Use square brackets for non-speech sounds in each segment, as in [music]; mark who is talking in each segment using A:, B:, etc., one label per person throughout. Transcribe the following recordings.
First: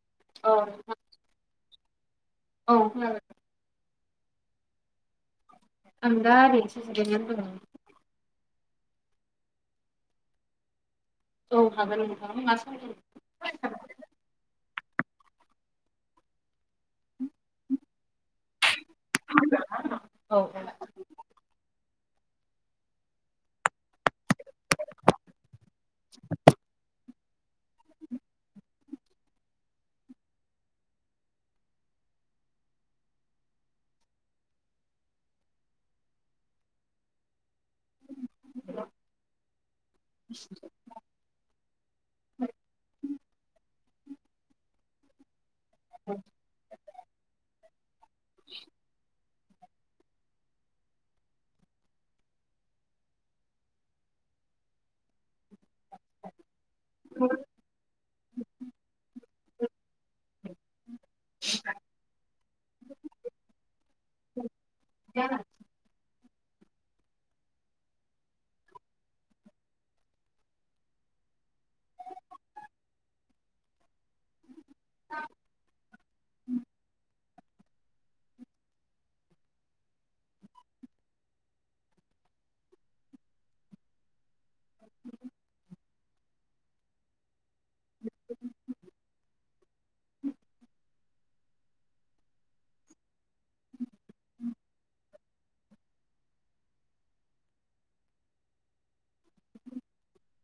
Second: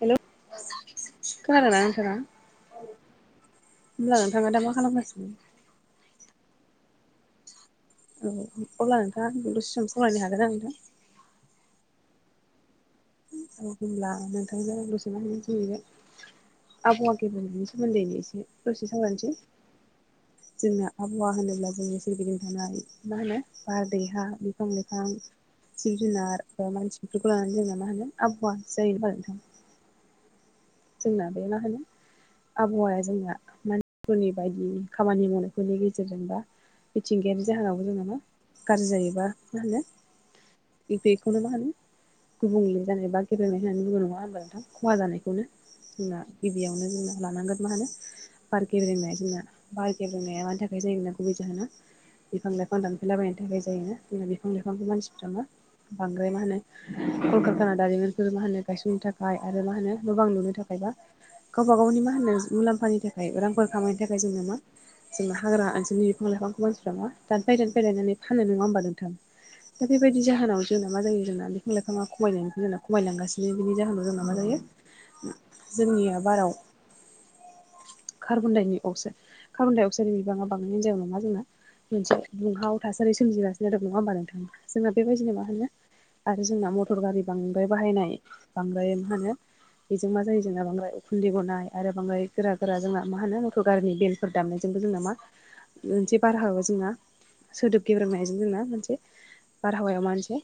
A: हेल'
B: औ नोंथां
A: खोनादो ना नोंथाङा।
B: औ खोनादों
A: होमब्ला नोंथाङा दा मा खालामगासिनो।
B: आं दा ओरैनोसो जिरायनानैसो दङ।
A: औ अब्ला नोंथाङा आंजों दसे सम सावरायनो हागोन ना नोंथां।
B: औ हागोन नोंथां [unintelligible]
A: औ होमब्ला नोंथांजों दसे [unintelligible] जहैगोन। आबहावा गेब्रेनायनि सोमोन्दैनि एसे। दसे सावरायनोसै
B: औ
A: जोंना आबहावा होनोब्ला जोंनि सोरगिदिं थानाय मा होनो बार दै हा बिफां लाइफां। जिब जुनार ओ मानसिफोरबो लानानै जोंना मा होनो आबहावा जायो नोंथां। जोंना बे मा होनो आबहावाया जोंनिया मानसिफोरनि बायदि खामानि मावनायखो नुयो [unintelligible] मिथिंगायारि जाहोनाव जोङो मा गाज्रि जायोबा मा होनो ए बेखौनो मा होनो गुबुंले जानाय बा गेबेंनाय होननानै बुङो नङा होनबा नोंथां खहा जानायखौनो। जोंना गिबियावनो जोंना लानांगोन मा होनो [unintelligible] बार गेबेंनाया मानि थाखाय जायो [unintelligible] गुबै जाहोना। बिफां लाइफां दानफैला बायनायनि थाखाय जायोना [unintelligible] बिफां लाइफां मानसिफ्रामा। बांद्राय मा होनो [unintelligible] दारिमिनखौ मा होनो गायसननो थाखाय आरो मा होनो गोबां लुनो थाखाय बा गावबा गावनि मा होनो मुलाम्फानि थाखाय रांफोर खामायनो थाखाय जोंनो मा जोंना हाग्रा ओनसोलनि बिफां लाइफांखौ [unintelligible] फ्रामा दानफै-दानफै लायनानै फानो नङा होमबा नोंथां। दा बेबायदि जाहोनाव जोंना मा जायो जोंना बिफां दा बेबायदि जाहोनाव बिफां लाइफाङा खमायनायनि जोंना खमायलांगासिनो बिनि जाहोनाव जोंना मा जायो। जोंनिया बाराव कार्बनदाइनि अक्साय कार्बनडाइ अक्साइ बिबाङा बांबोनायनि जाहोनाव मा जोंना मोनसे दुंहाव थासारि सोमजिगासिनो दं नङा होमबा नोंथां जोङो बेबायदिनो मा होनो। आरो जोंना मटर गारि बांद्राय बाहायनाय बांद्राय मा होनो। बेजों मा जायो जोंना बांद्राय उखुन्दै गनाय आरो बांद्राय गोरा-गोरा जोंना मा होनो मथ' गारिनि बेल फोर दामनायजोंबो जोंना मा मोनसे बारहावायाव जोंना सोदोब गेब्रोमनायजों जोंना मोनसे बारहावाया मानसे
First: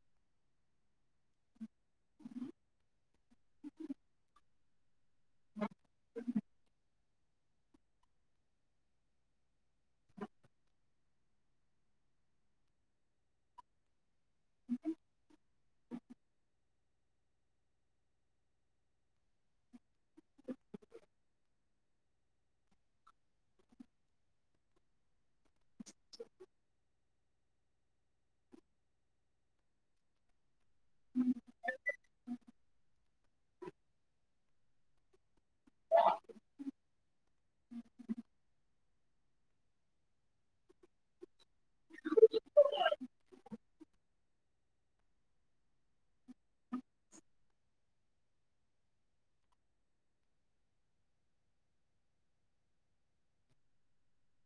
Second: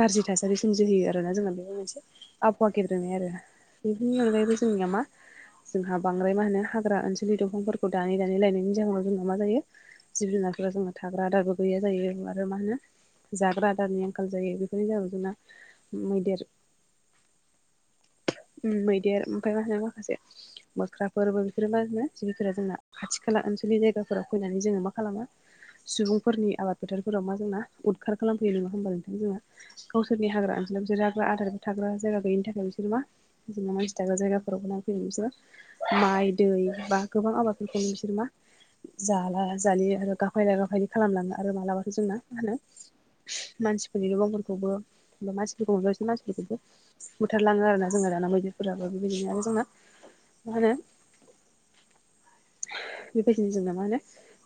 A: गाज्रि थासारि सोमजिहोयो आरो ना जोंहा बे मोनसे आबहावा गेब्रेंनाय आरो ना। बेफोरनि अनगायैबो जोंनिया मा जोंहा बांद्राय मा होनो हाग्रा ओनसो बेफोरबादि दंफांफोरखौ दानै दानै लायनायनि जाहोनाव जोंना मा जायो। जिब-जुनारफोर जोंना थाग्रा आदारबो गैया जायो आरो मा होनो जाग्रा आदारनि आंखाल जायो बेफोरनि जाहोनाव जोंना मैदेर ओम मैदेर ओमफ्राय मा होनो माखासे मोख्राफोरबो बेफोरो मा होनो जिबिफोरा जोंना खाथि खाला ओनसोलनि जायगाफोराव फैनानै जोङो मा खालामो सुबुंफोरनि आबाद फोथारफोराव मा जोंना उदखार खालामफैयो नङा होमबा नोंथां जोंना। गावसोरनि हाग्रा ओनसोलाव बिसोरो हाग्रा आदारफोर थाग्रा जायगा गोयैनि थाखाय बिसोर मा जों मानसि था ग्रा जायगाफोराव बोनाय फैना बिसोरो माइ, दै बा गोबां आबादफोरखौ बिसोर मा जाला जालि आरो गाफायला गाफायलि खालामलाङो आरो मालाबाथो जोंना मा होनो मानसिफोरनि न'बांफोरखौबो मानसिफोरखौ मोनबा मानसिफोरखौबो बुथारलाङो आरो ना। जोंना दाना मैदेरफोराबो बेबायदिनो आरो जोंना मा होनो बेबायदिनो जोंना मा होनो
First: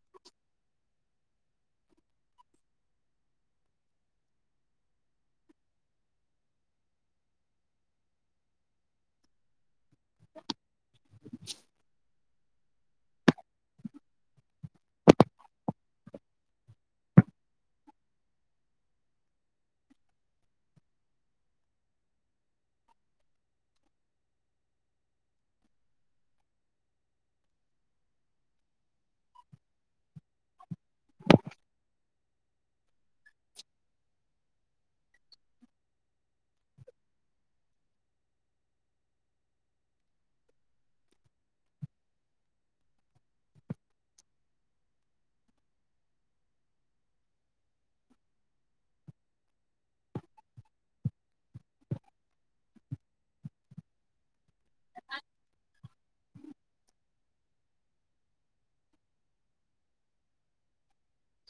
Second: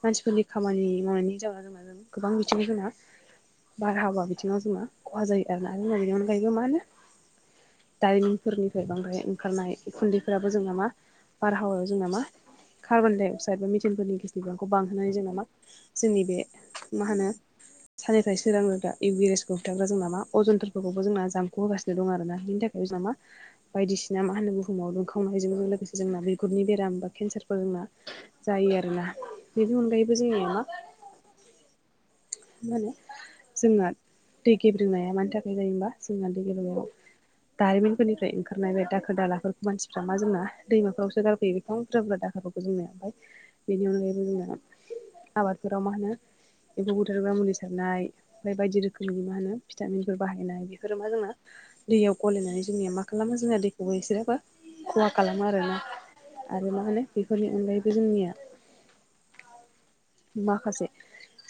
A: मानसिफोरनि खामानि मावनायनि जावा जोंना गोबां बिथिंआव जोंना बारहावा बिथिंआव जोंना खहा जायो आरोना। बेनि अनगायैबो मा होनो दारिमिनफोरनिफ्राय बांद्राय ओंखारनाय उखुन्दैफोराबो जोंना मा बारहावायाव जोंना मा कार्बन डाइ अक्साइड मिटिनफोरनि गेसनि बिबांखौ बांहोनानै जोंना मा जोंनि बे मा होनो साननिफ्राय सोरां होग्रा इउबेइसखौ होबथाग्रा जों नामा अजनफोरखौबो जोंना जामख' होगासिनो दं आरोना बेनि थाखा आइजामा बायदिसिना मा होनो बुहुमाव दुंखावनायजों लोगोसे जोंना बिगुरनि बेराम बा केन्सारफोर जोंना जायो आरोना बेनि अनगायैबो जोंनिया मा मा होनो जोंना दै गेब्रेंनाया मानि थाखाय जायोहोनबा जोंना दै गेेब्रेंनाया दारिमिनफोरनिफ्राय ओंखारनाय बे दाखोर दालाफोरखौ मानसिफ्रा मा जोंना दैमाफोरावसो गारफैयो बेसेबां बुरजा बुरजा दाखोरफोर जोंनावहाय बेनि अनगायैबो जोना आबादफोराव मा होनो एम्फौ बुथारग्रा मुलि सारनाय ओमफ्राय बायदि रोखोमनि मा होनो भिटामिनफोर बाहायनाय बेफोरो मा जोंना दैयाव गलायनानै जोंनिया मा खालामो जोंना दैखौबो इसोरबो खहा खालामो आरोना? आरो माहोनो बेफोरनि अनगायैबो जोंनिया माखासे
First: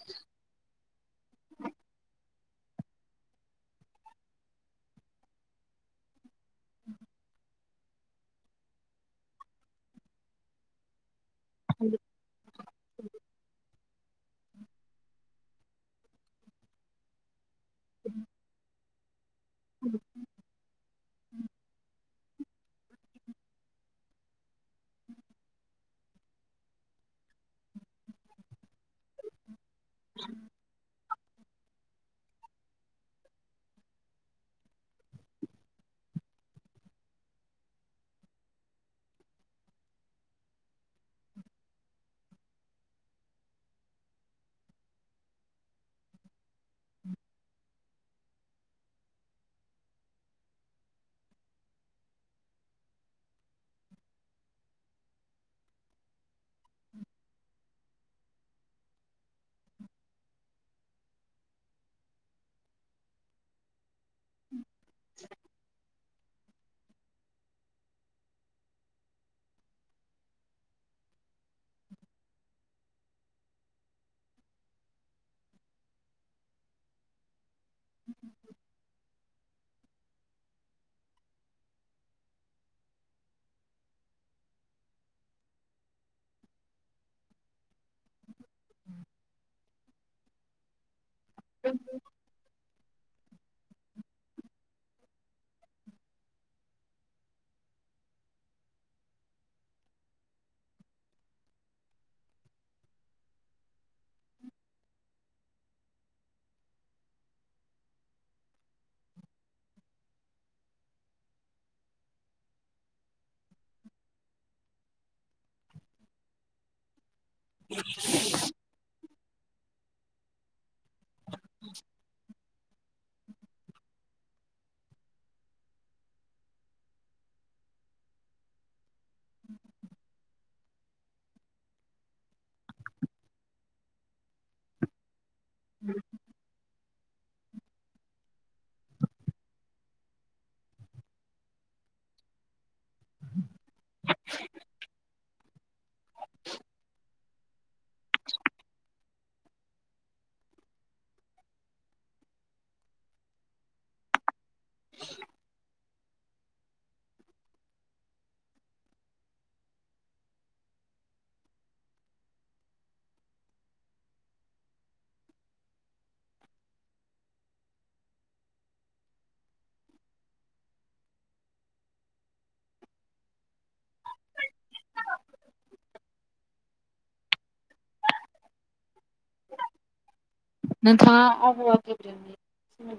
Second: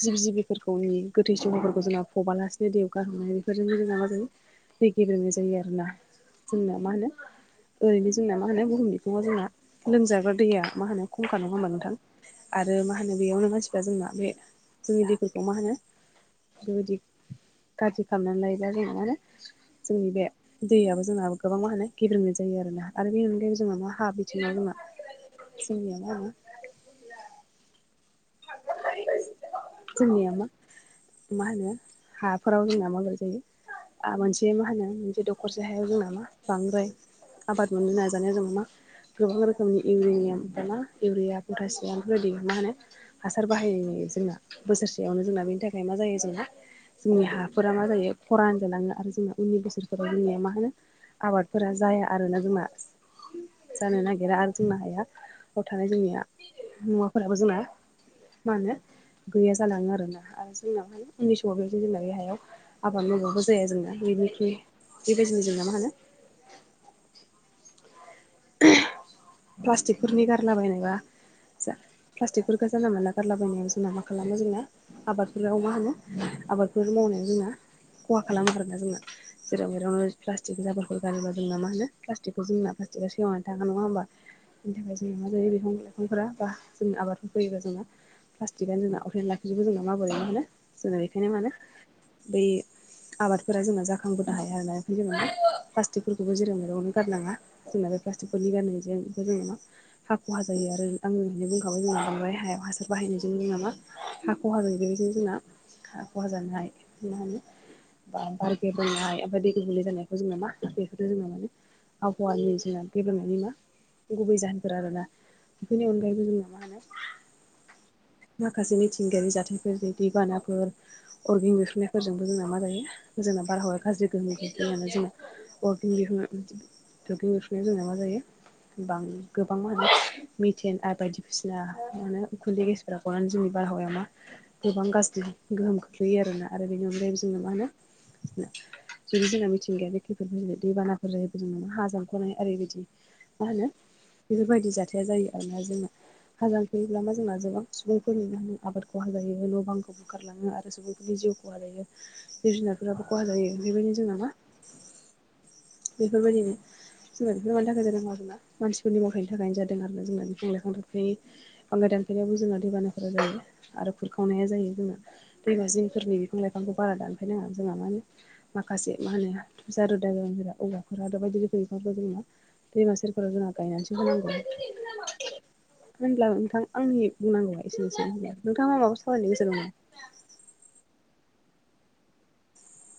A: जिब जिबिफोरखौनि गोथै समफोरखौ जोंना फबालासिनो दैयाव गारहरनाय बेफोरजोंनो जोंना मा जायो दै गेबेंनाय जायो आरोना। जोंना मा होनो? ओरैनो जोंना मा होनो बुहुमनिबिखुङाव जोंना लोंजाग्रा दैया मा होनो खमखा नङा होनबा नोंथां? आरो मा होनो? बेयावनो मानसिफोरा जोंना बे जोंनि दैफोरखौ मा होनो बेबायदि गाज्रि खालामनानै लायोब्ला जो मा होनो जोंनि बे दैयाबो जोंहा गोबां मा होनो गेब्रुंनाय जायो आरोना। आरो बेनि अनगायैबो जोंहा मा हा बिथिङाव जोंहा जोंनिआ मा होनो जोंनिया मा मा होनो हाफोराव जोंना मावनाय जायो। आ मोनसे मा होनो मोनसे दखरसे हायाव जोंना मा बांद्राय आबाद मोननो नाजानायाव जों मा गोबां रोखोमनि इउरिनियाम एमफ्राय मा इउरिया पटासियाम बेफोरबायदि मा होनो हासार बाहायो जोंना बोसोरसेयावनो जोंना बेनि थाखाय मा जायो जोंना जोंनि हाफोरा मा जायो खरान जालाङो आरो जों उननि बोसोरफोराव जोंनिया मा होनो आबादफोरा जाया आरोना जोंना? जानो नागिरा आरो जोंना हाया हथारै जोंनिया मुवाफोराबो जाया। मा होनो गैया जालाङो आरोना आरो जोंनावहाय उननि समाव जेबोला बे हायाव आबाद मावबाबो जाया जोंना बेनिख्रुइ बेबायदिनो जोंना मा होनो प्लास्टिकफोरनि गारलाबायनायबा जा प्लास्टिकफोरखौ जानला मोनला गारलाबायनायाव जोंना मा खालामो जोंना आबादफोराव मा होनो आबादफोर मावनायाव जोंना खहा खालामो आरोना जोंना जेराव मेरावनो प्लास्टिक जाबाफोर गारबा जोंना मा होनो प्लास्टिकखौ जोंना प्लास्टिकआ सेवानानै थाङा नङा होनबा जोंना बिनि थाखाय जों मा जायो बिफां लाइफांफोरा बा जोंनि आबादफोर फैयोबा जोंना प्लास्टिकानो जोंना अरेेन लाखिबो जोंना माबोरैमोनो जोंना बेखायनो मानो बै आबाद फोर जोंना जाखांबोनो हाया आरो बेफ्राय जोङो प्लास्टिकफोरखौबो जेरै मगावनो गारनाङा जोंना बे प्लास्टिकफोरनि गाननायजों जोंना मा हा खहा जायो आरो आं नानै बुंखाबाय जों ओमाय हायाव हासार बाहायनायजों जों नामा ह ख'हा जाहबायनो जोंना ख'हा जानोहाय मा होनो बा बारगे बनाय बा दैेग गोलै जानायखौ जोंना मा बेखौथ जोङो माने [unintelligible] गुबै जाहोनफोर आरोना बेफोरनि अनगायैबो जोंना मा होनो माखासे मिथिंगायारि जाथायफोर दैबानाफोर अरगेन बेरप्रुननायफोरजोंबो जोंना मा जायो जोंना बारहावाया गाज्रि गोहोमनिनानै जों वर्किं बिह दुगं उफुनाय जोंना मा जायो गोबां मा होनो थेन आर बायदिसिना उखुन्दै गेसफोरखौ जोंनि बारहावाया मा गोबां गाज्रि गोहोम खोख्लैयो आरोना आरो बेनि अनगायैबो जोंनो मा होनो जुदि जोंना मिथिंगाया बेखिफोर ज दैबानाफोर जाहायो जों नङा हाजों जानख'नाय आरोओरबायदि मा होनो बेफोरबायदि जाथाया जायो आरोना जोंना हाजाखोयोबा मा जोंना गोबां सुबुंफोर नुनानै आबादखौ हाजाायो न' बांखौ बोखारलाङो आरो सुबुंफोरनि जिउ खहा जायो जिब जुनारफोराबो खहा जायो बेबायदिनो जोंनाामा बेफोरबायदिनो जोंना बेफोर मानि थाखाय जादों जोंना मानसिनि मावथायाइनि थाखायनो जादों आरो जोंना बिफां लाइफां दंफाखाय दानखेयावबो जोंना दैबानाफोरा जायो आरो खुरखावनाया जायो जों ना दैमा जिंफोरनि बिफां लाइफांखौ बारा थानाइ नाङा जोंहा मा होनो माखासे मा होनो ज रोदा औवाफोराथ' बायदि दैबो जोंना दैमा सेरफोराव जोंना गायनानैसो होनांगोन। म होनब्ला नोंथां आंनि बुंनांगौआ एसेनो एसै होन नोंथाङा माबा खालामलायनो गोसो दङ।
B: नोंथाङा आफाहावा गेदनि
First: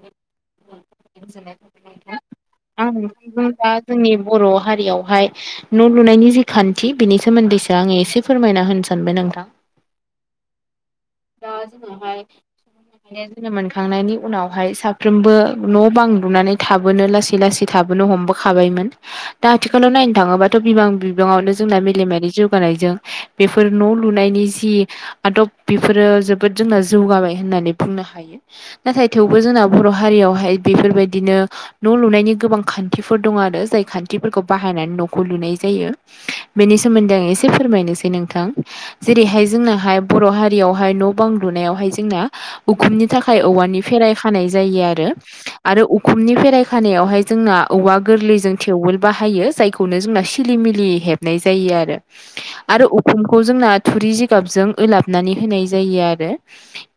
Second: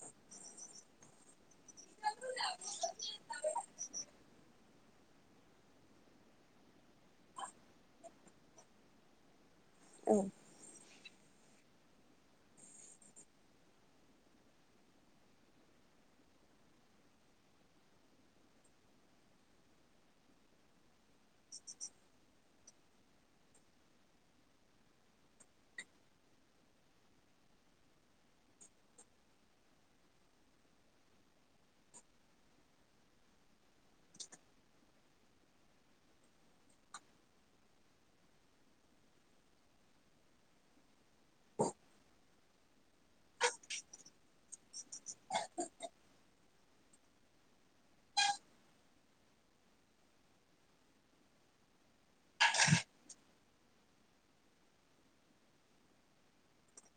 B: आं नंदों दा जोंनि बर' हारियावहाय न' लुनायनि जि खान्थि बिनि सोमोन्दैसो आङो एसे फोरमायना होनो सानबाय नोंथां।
A: औ।
B: [unintelligible]
A: [inaudible]
B: जोनोम मोनखांनायनि उनावहाय साफ्रोमबो न' बांलुनानै थाबोनो लासै लासै थाबोनो हमबो खाबायमोन आथिखालाव नायनो थाङोबाथ' बिबां बिबाङावनो जोंना जौगानायजों बेफोर न' लुनायनि जि आदब बेफोरो जोबोद जोंना जौगाबाय होननानै बुंनो हायो। नाथाय थेवबो जोंना बर' हारियावहाय बेफोरबायदिनो न' लुनायनि गोबां खान्थिफोर दं आरो जाय खान्थिफोरखौ बाहायनानै न'खौ लुनाय जायो बेनि सोमोन्दै आं एसे फोरमायनोसै नोंथां जेरैहाय जोंनाहाय बर' हारि ह न' बां लुनायावहाय जोंनि उखुमनि थाखाय औवानि फेराय खानाय जायो आरो आरो उखुमनि फेराय खानायावहाय जोंना औवा गोरलैजों थेववेल बाहायो जायखौनो जोंना सिलि मिलि हेब नाय जायो आरो आरो उखुमखौ जोंना थुरि जिगाबजों ओला नानै होनाय जायो आरो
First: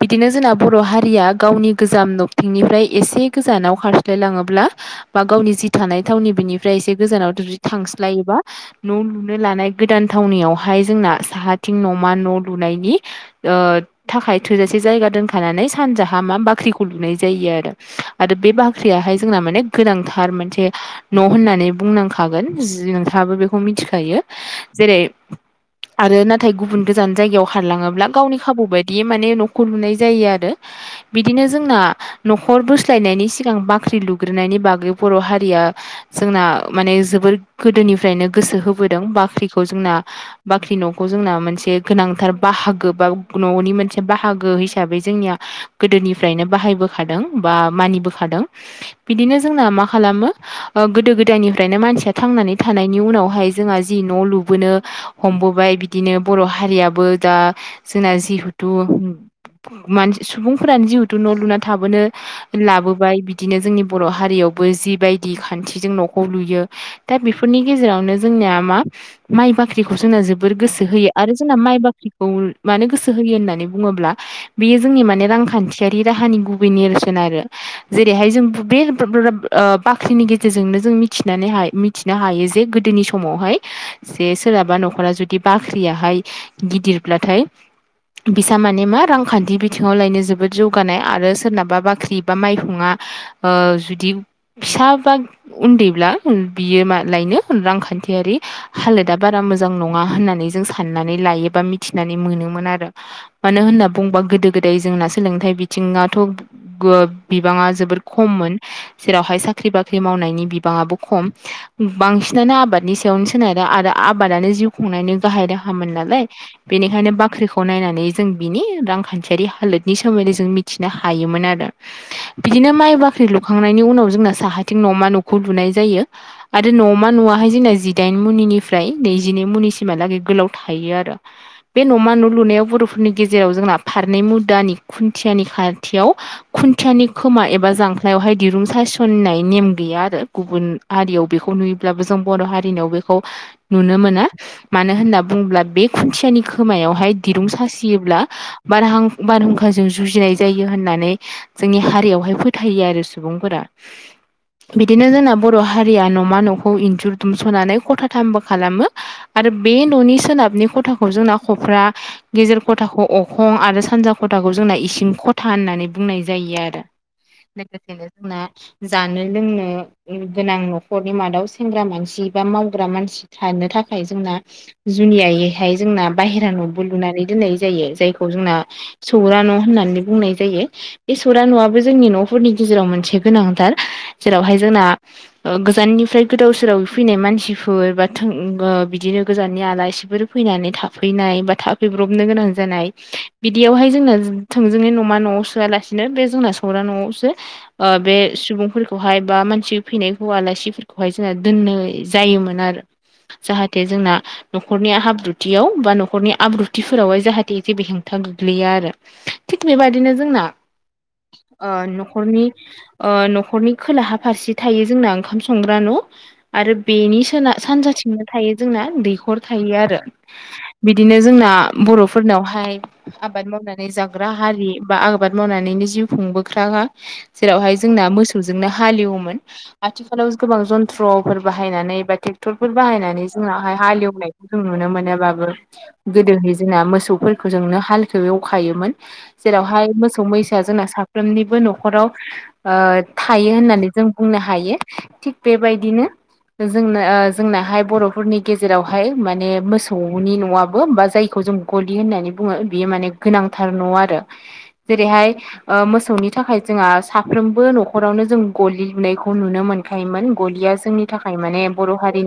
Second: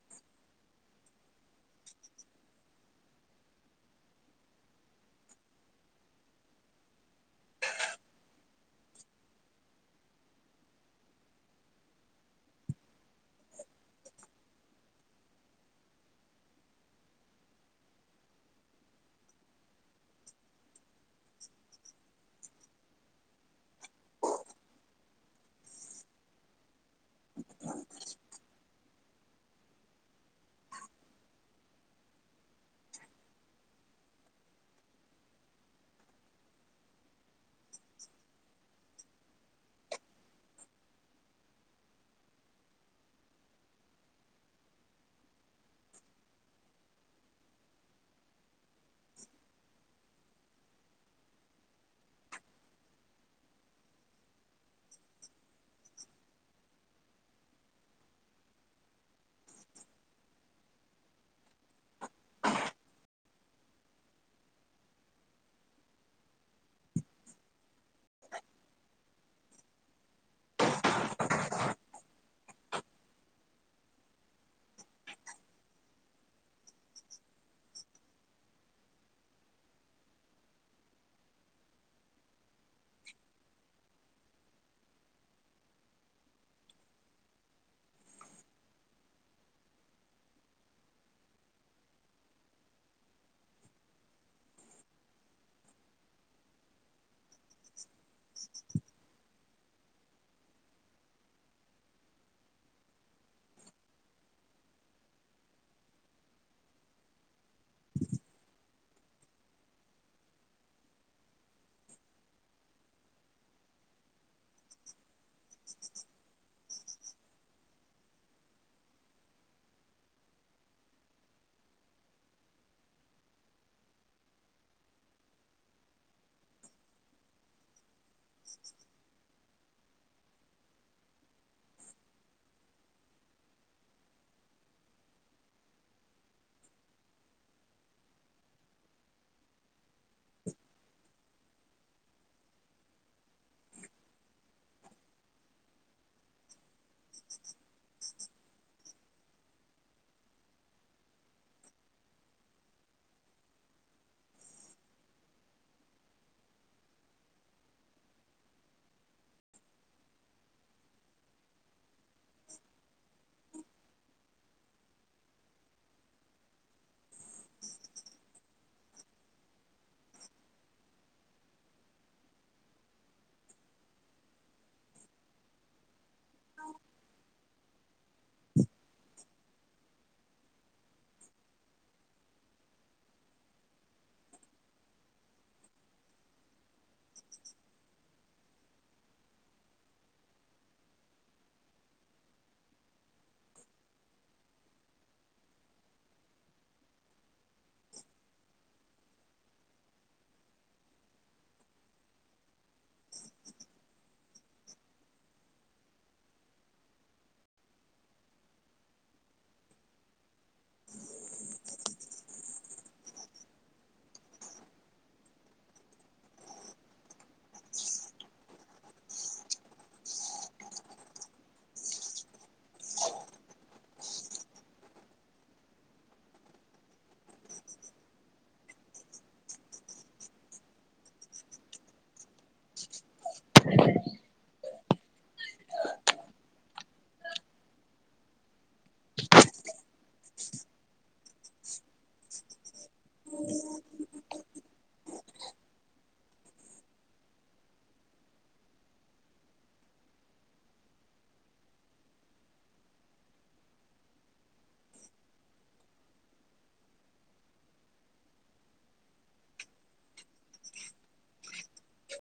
B: बिदिनो जोंना बर' हारिया गावनि गोजाम दबथिंनिफ्राय एसे गोजानाव खारस्लायलाङोब्ला बा गावनि जि थानाय थावनि बिनिफ्राय एसे गोजानाव जुदि थांस्लायोबा न' लुनो लानाय गोदान थावनियावहाय जोंना साहाथिं न'मा न' लुनायनि ओ थाखाय थोजासे जायगा दोनखानानै सानजाहा मा बाख्रिखौ लुनाय जायो आरो आरो बे बाख्रियाहाय जोंना माने गोनांथार मोनसे न' होननानै बुंनांखागोन जि नोंथाङाबो बेखौ मिथिखायो जेरै आरो नाथाय गुबुन गोजान जायगायाव खरलाङोब्ला गावनि खाबु बायदि बिदि माने न'खौ लुनाय जायो आरो बिदिनो जोंना न'खर बोस्लायनायनि सिगां बाख्रि लुग्रोननायनि बागै बर' हारिया जोंना माने जोबोर गोदोनिफ्रायनो गोसो हो बोदों बाख्रिखौ जोंना बाख्रि न'खौ जोंना मोनसे गोनांथार बाहाग गोबा न'नि मोनसे बाहागो हिसाबै जोंनिया गोदोनिफ्रायनो बाहायबो खादों बा मानि बोखादों बिदिनो जोंना खालामो ओ गोदो गोदायनिफ्रायनो मानसिया थांनानै थानायनि उनावहाय जोंहा जि न' लु बोनो हमबोबाय बिदिनो बर' हारियाबो दा जोंना जिहेथु मान सुबुंफोरानो जिहेथु न' लुना थाबोनो लाबोबाय बिदिनो जोंनि बर' हारियावबो जिबायदि खान्थिजों न'खौ लुयो दा बेफोरनि गेजेरावनो जोंनिया मा माइ बाख्रिखौ जोंना जोबोर गोसो होयो आरो जोंना माइ बाख्रिखौ खौ मानो गोसो होयो होननानै बुङोब्ला बेयो जोंनि माने रांखान्थियारि राहानि गुबै नेरसोन आरो जेरैहाय जों बे [unintelligible] ओ बाख्रिनि गेजेरजोंनो जों मिथिनानै मिथिनो हायो जे गोदोनि समावहाय जे सोरहाबा न'खरा जुदि बाख्रियाहाय गिदिर ब्लाथाय बिसा माने मा रांखान्थि बिथिङाव लायनो जोबोद जौगानाय आरो सोरनाबा बाख्रि बा माइहुङा ओ जुदि फिसा बा उन्दैब्ला बियो मा लायनो रांखान्थियारि हालोदा बारा मोजां नङा होननानै जों साननानै लायोबा मिथिनै मोनोमोन आरो मानो होनना बुंओबा गोदो गोदै जोंना सोलोंथाइ बिथिङाथ' गो बिबाङा जोबोर खममोन जेरावहाय साख्रि बाख्रि मावनायनि बिबाङा बो खम बांसिनानो आबादनि सायावनो सोनारो आरो आबादनो जिउ खुंनायनि गाहाय राहामोन नालाय बेनिखायनो बाख्रिखौ नायनानै जों बिनि रांखान्थियारि हालोदनि सोमोन्दै जों मिथिनो हायोमोन आरो बिदिनो माइ बाख्रि लुखांनायनि उनाव जोंना साहाथिं न'मा न'खौ लुनाय जायो। आरो न'मा न'वाहाय जोंना जिदाइन मुनिफ्राय नैजिनै मुनिसिमहालागै गोलाव थायो आरो बे न'मा न' लुनायाव बर'फोरनि गेजेराव जोंना फारनै मुदानि खुन्थियानि खाथियाव खुन्थियानि खोमा एबा जांख्लायावहाय दिरुं सायसननाय नेम गैया गुबुन हारियाव बेखौ नुयोब्लाबो जों बर' हारिनियाव बेखौ खौ नुनो मोना मानो होनना बुङोब्ला बे खुथियानि खोमायावहाय दिरुं सासियोब्ला बारहां बारहुंखाजों जुजिनाय जायो होननानै जोंनि हारियावहाय फोथायो आरो सुबुंफोरा बिदिनो जोंना बर' हारिया न'मा न'खौ इन्जुर दुमस'नानै खथाथामबो खालामो आरो बे न'नि सोनाबनि खथाखौ जोंनाख'फ्रा गेजेर खथाखौ अखं आरो सानजा खथाखौ जोंना इसिं खथा होननानै बुंनाय जायो आरो लोगोसेनो जोंना जानो लोंनो गोनां न'खरनि मादाव सेंग्रा मानसि बा मावग्रा मानसि थानो थाखाय जोंना जुनियायैहाय जोंना बाहेर न'खौ लुनानै दोननाय जायो जायखौ खौ जोंना सौरा न' होननानै बुंनाय जायो बे सौरा न'आबो जोंनि न'फोरनि गेजेराव मोनसे गोनांथार जेरावहाय जोंना गोजाननिफ्राय गोदाव सोराव फैनाय मानसिफोर बा थों ओ बिदिनो गोजाननि आलासिफोर फैनानै था फैनाय बा थाफैब्रबनो गोनां जानाय बिदियावहाय जोंना थोंजोङै न'मा न'आव सोआलासेनो बिदिनो बे जोंना सौरा न'आवसो ओ बे सुबुंफोरखौहाय बा मानसि फैनाय हौव आलासिफोरखौहाय जोंहा दोननाय जायोमोन आरो जाहाथे जोंना नखरनि हाब्रुथियाव बा न'खरनि आब्रुथिफोरावहाय जाहाथे जेबो हेंथा गोग्लैया आरो थिग बेबायदिनो जोंना आ न'खरनि ओ न'खरनि खोलाहा फारसे थायो जोंना ओंखाम संग्रा न' आरो बेनि सोना सानजाथिंनो थायो जोंना दैखर थायो आरो बिदिनो जोंना बर'फोरनावहाय आबाद मावनानै जाग्रा हारि बा आबाद मावनानैनो जिउ खुंबोग्रा जेरावहाय जोंना मोसौजोंनो हालेवोमोन आथिखालाव गोबां जन्थ्रफोर बाहायनानै बा ट्रेक्टरफोर बाहायनानै जोंनावहाय हालेवनाय जों नुनो मोनोबाबो गोदोहाय जोंना मोसौफोरखौ जोंनो हालखौ एवखायोमोन जेरावहाय मोसौ मैसोआ जोंना साफ्रोमनिबो न'खराव ओ थायो होननानै जों बुंनो हायो थिग बेबायदिनो जोंना जोंनाहाय बर'फोरनि गेजेरावहाय माने मोसौनि नवा खौबो बा जायखौ जों गलि होननानै बुङो बियो माने गोनांथार न'आरो जेरैहाय ओ मोसौनि थाखाय जोंहा साफ्रोमबो न'खरावनो जों गलिहोनायखौ नुनो मोनोन खायमोन गलिया जोंनि थाखाय माने बर' हारिनि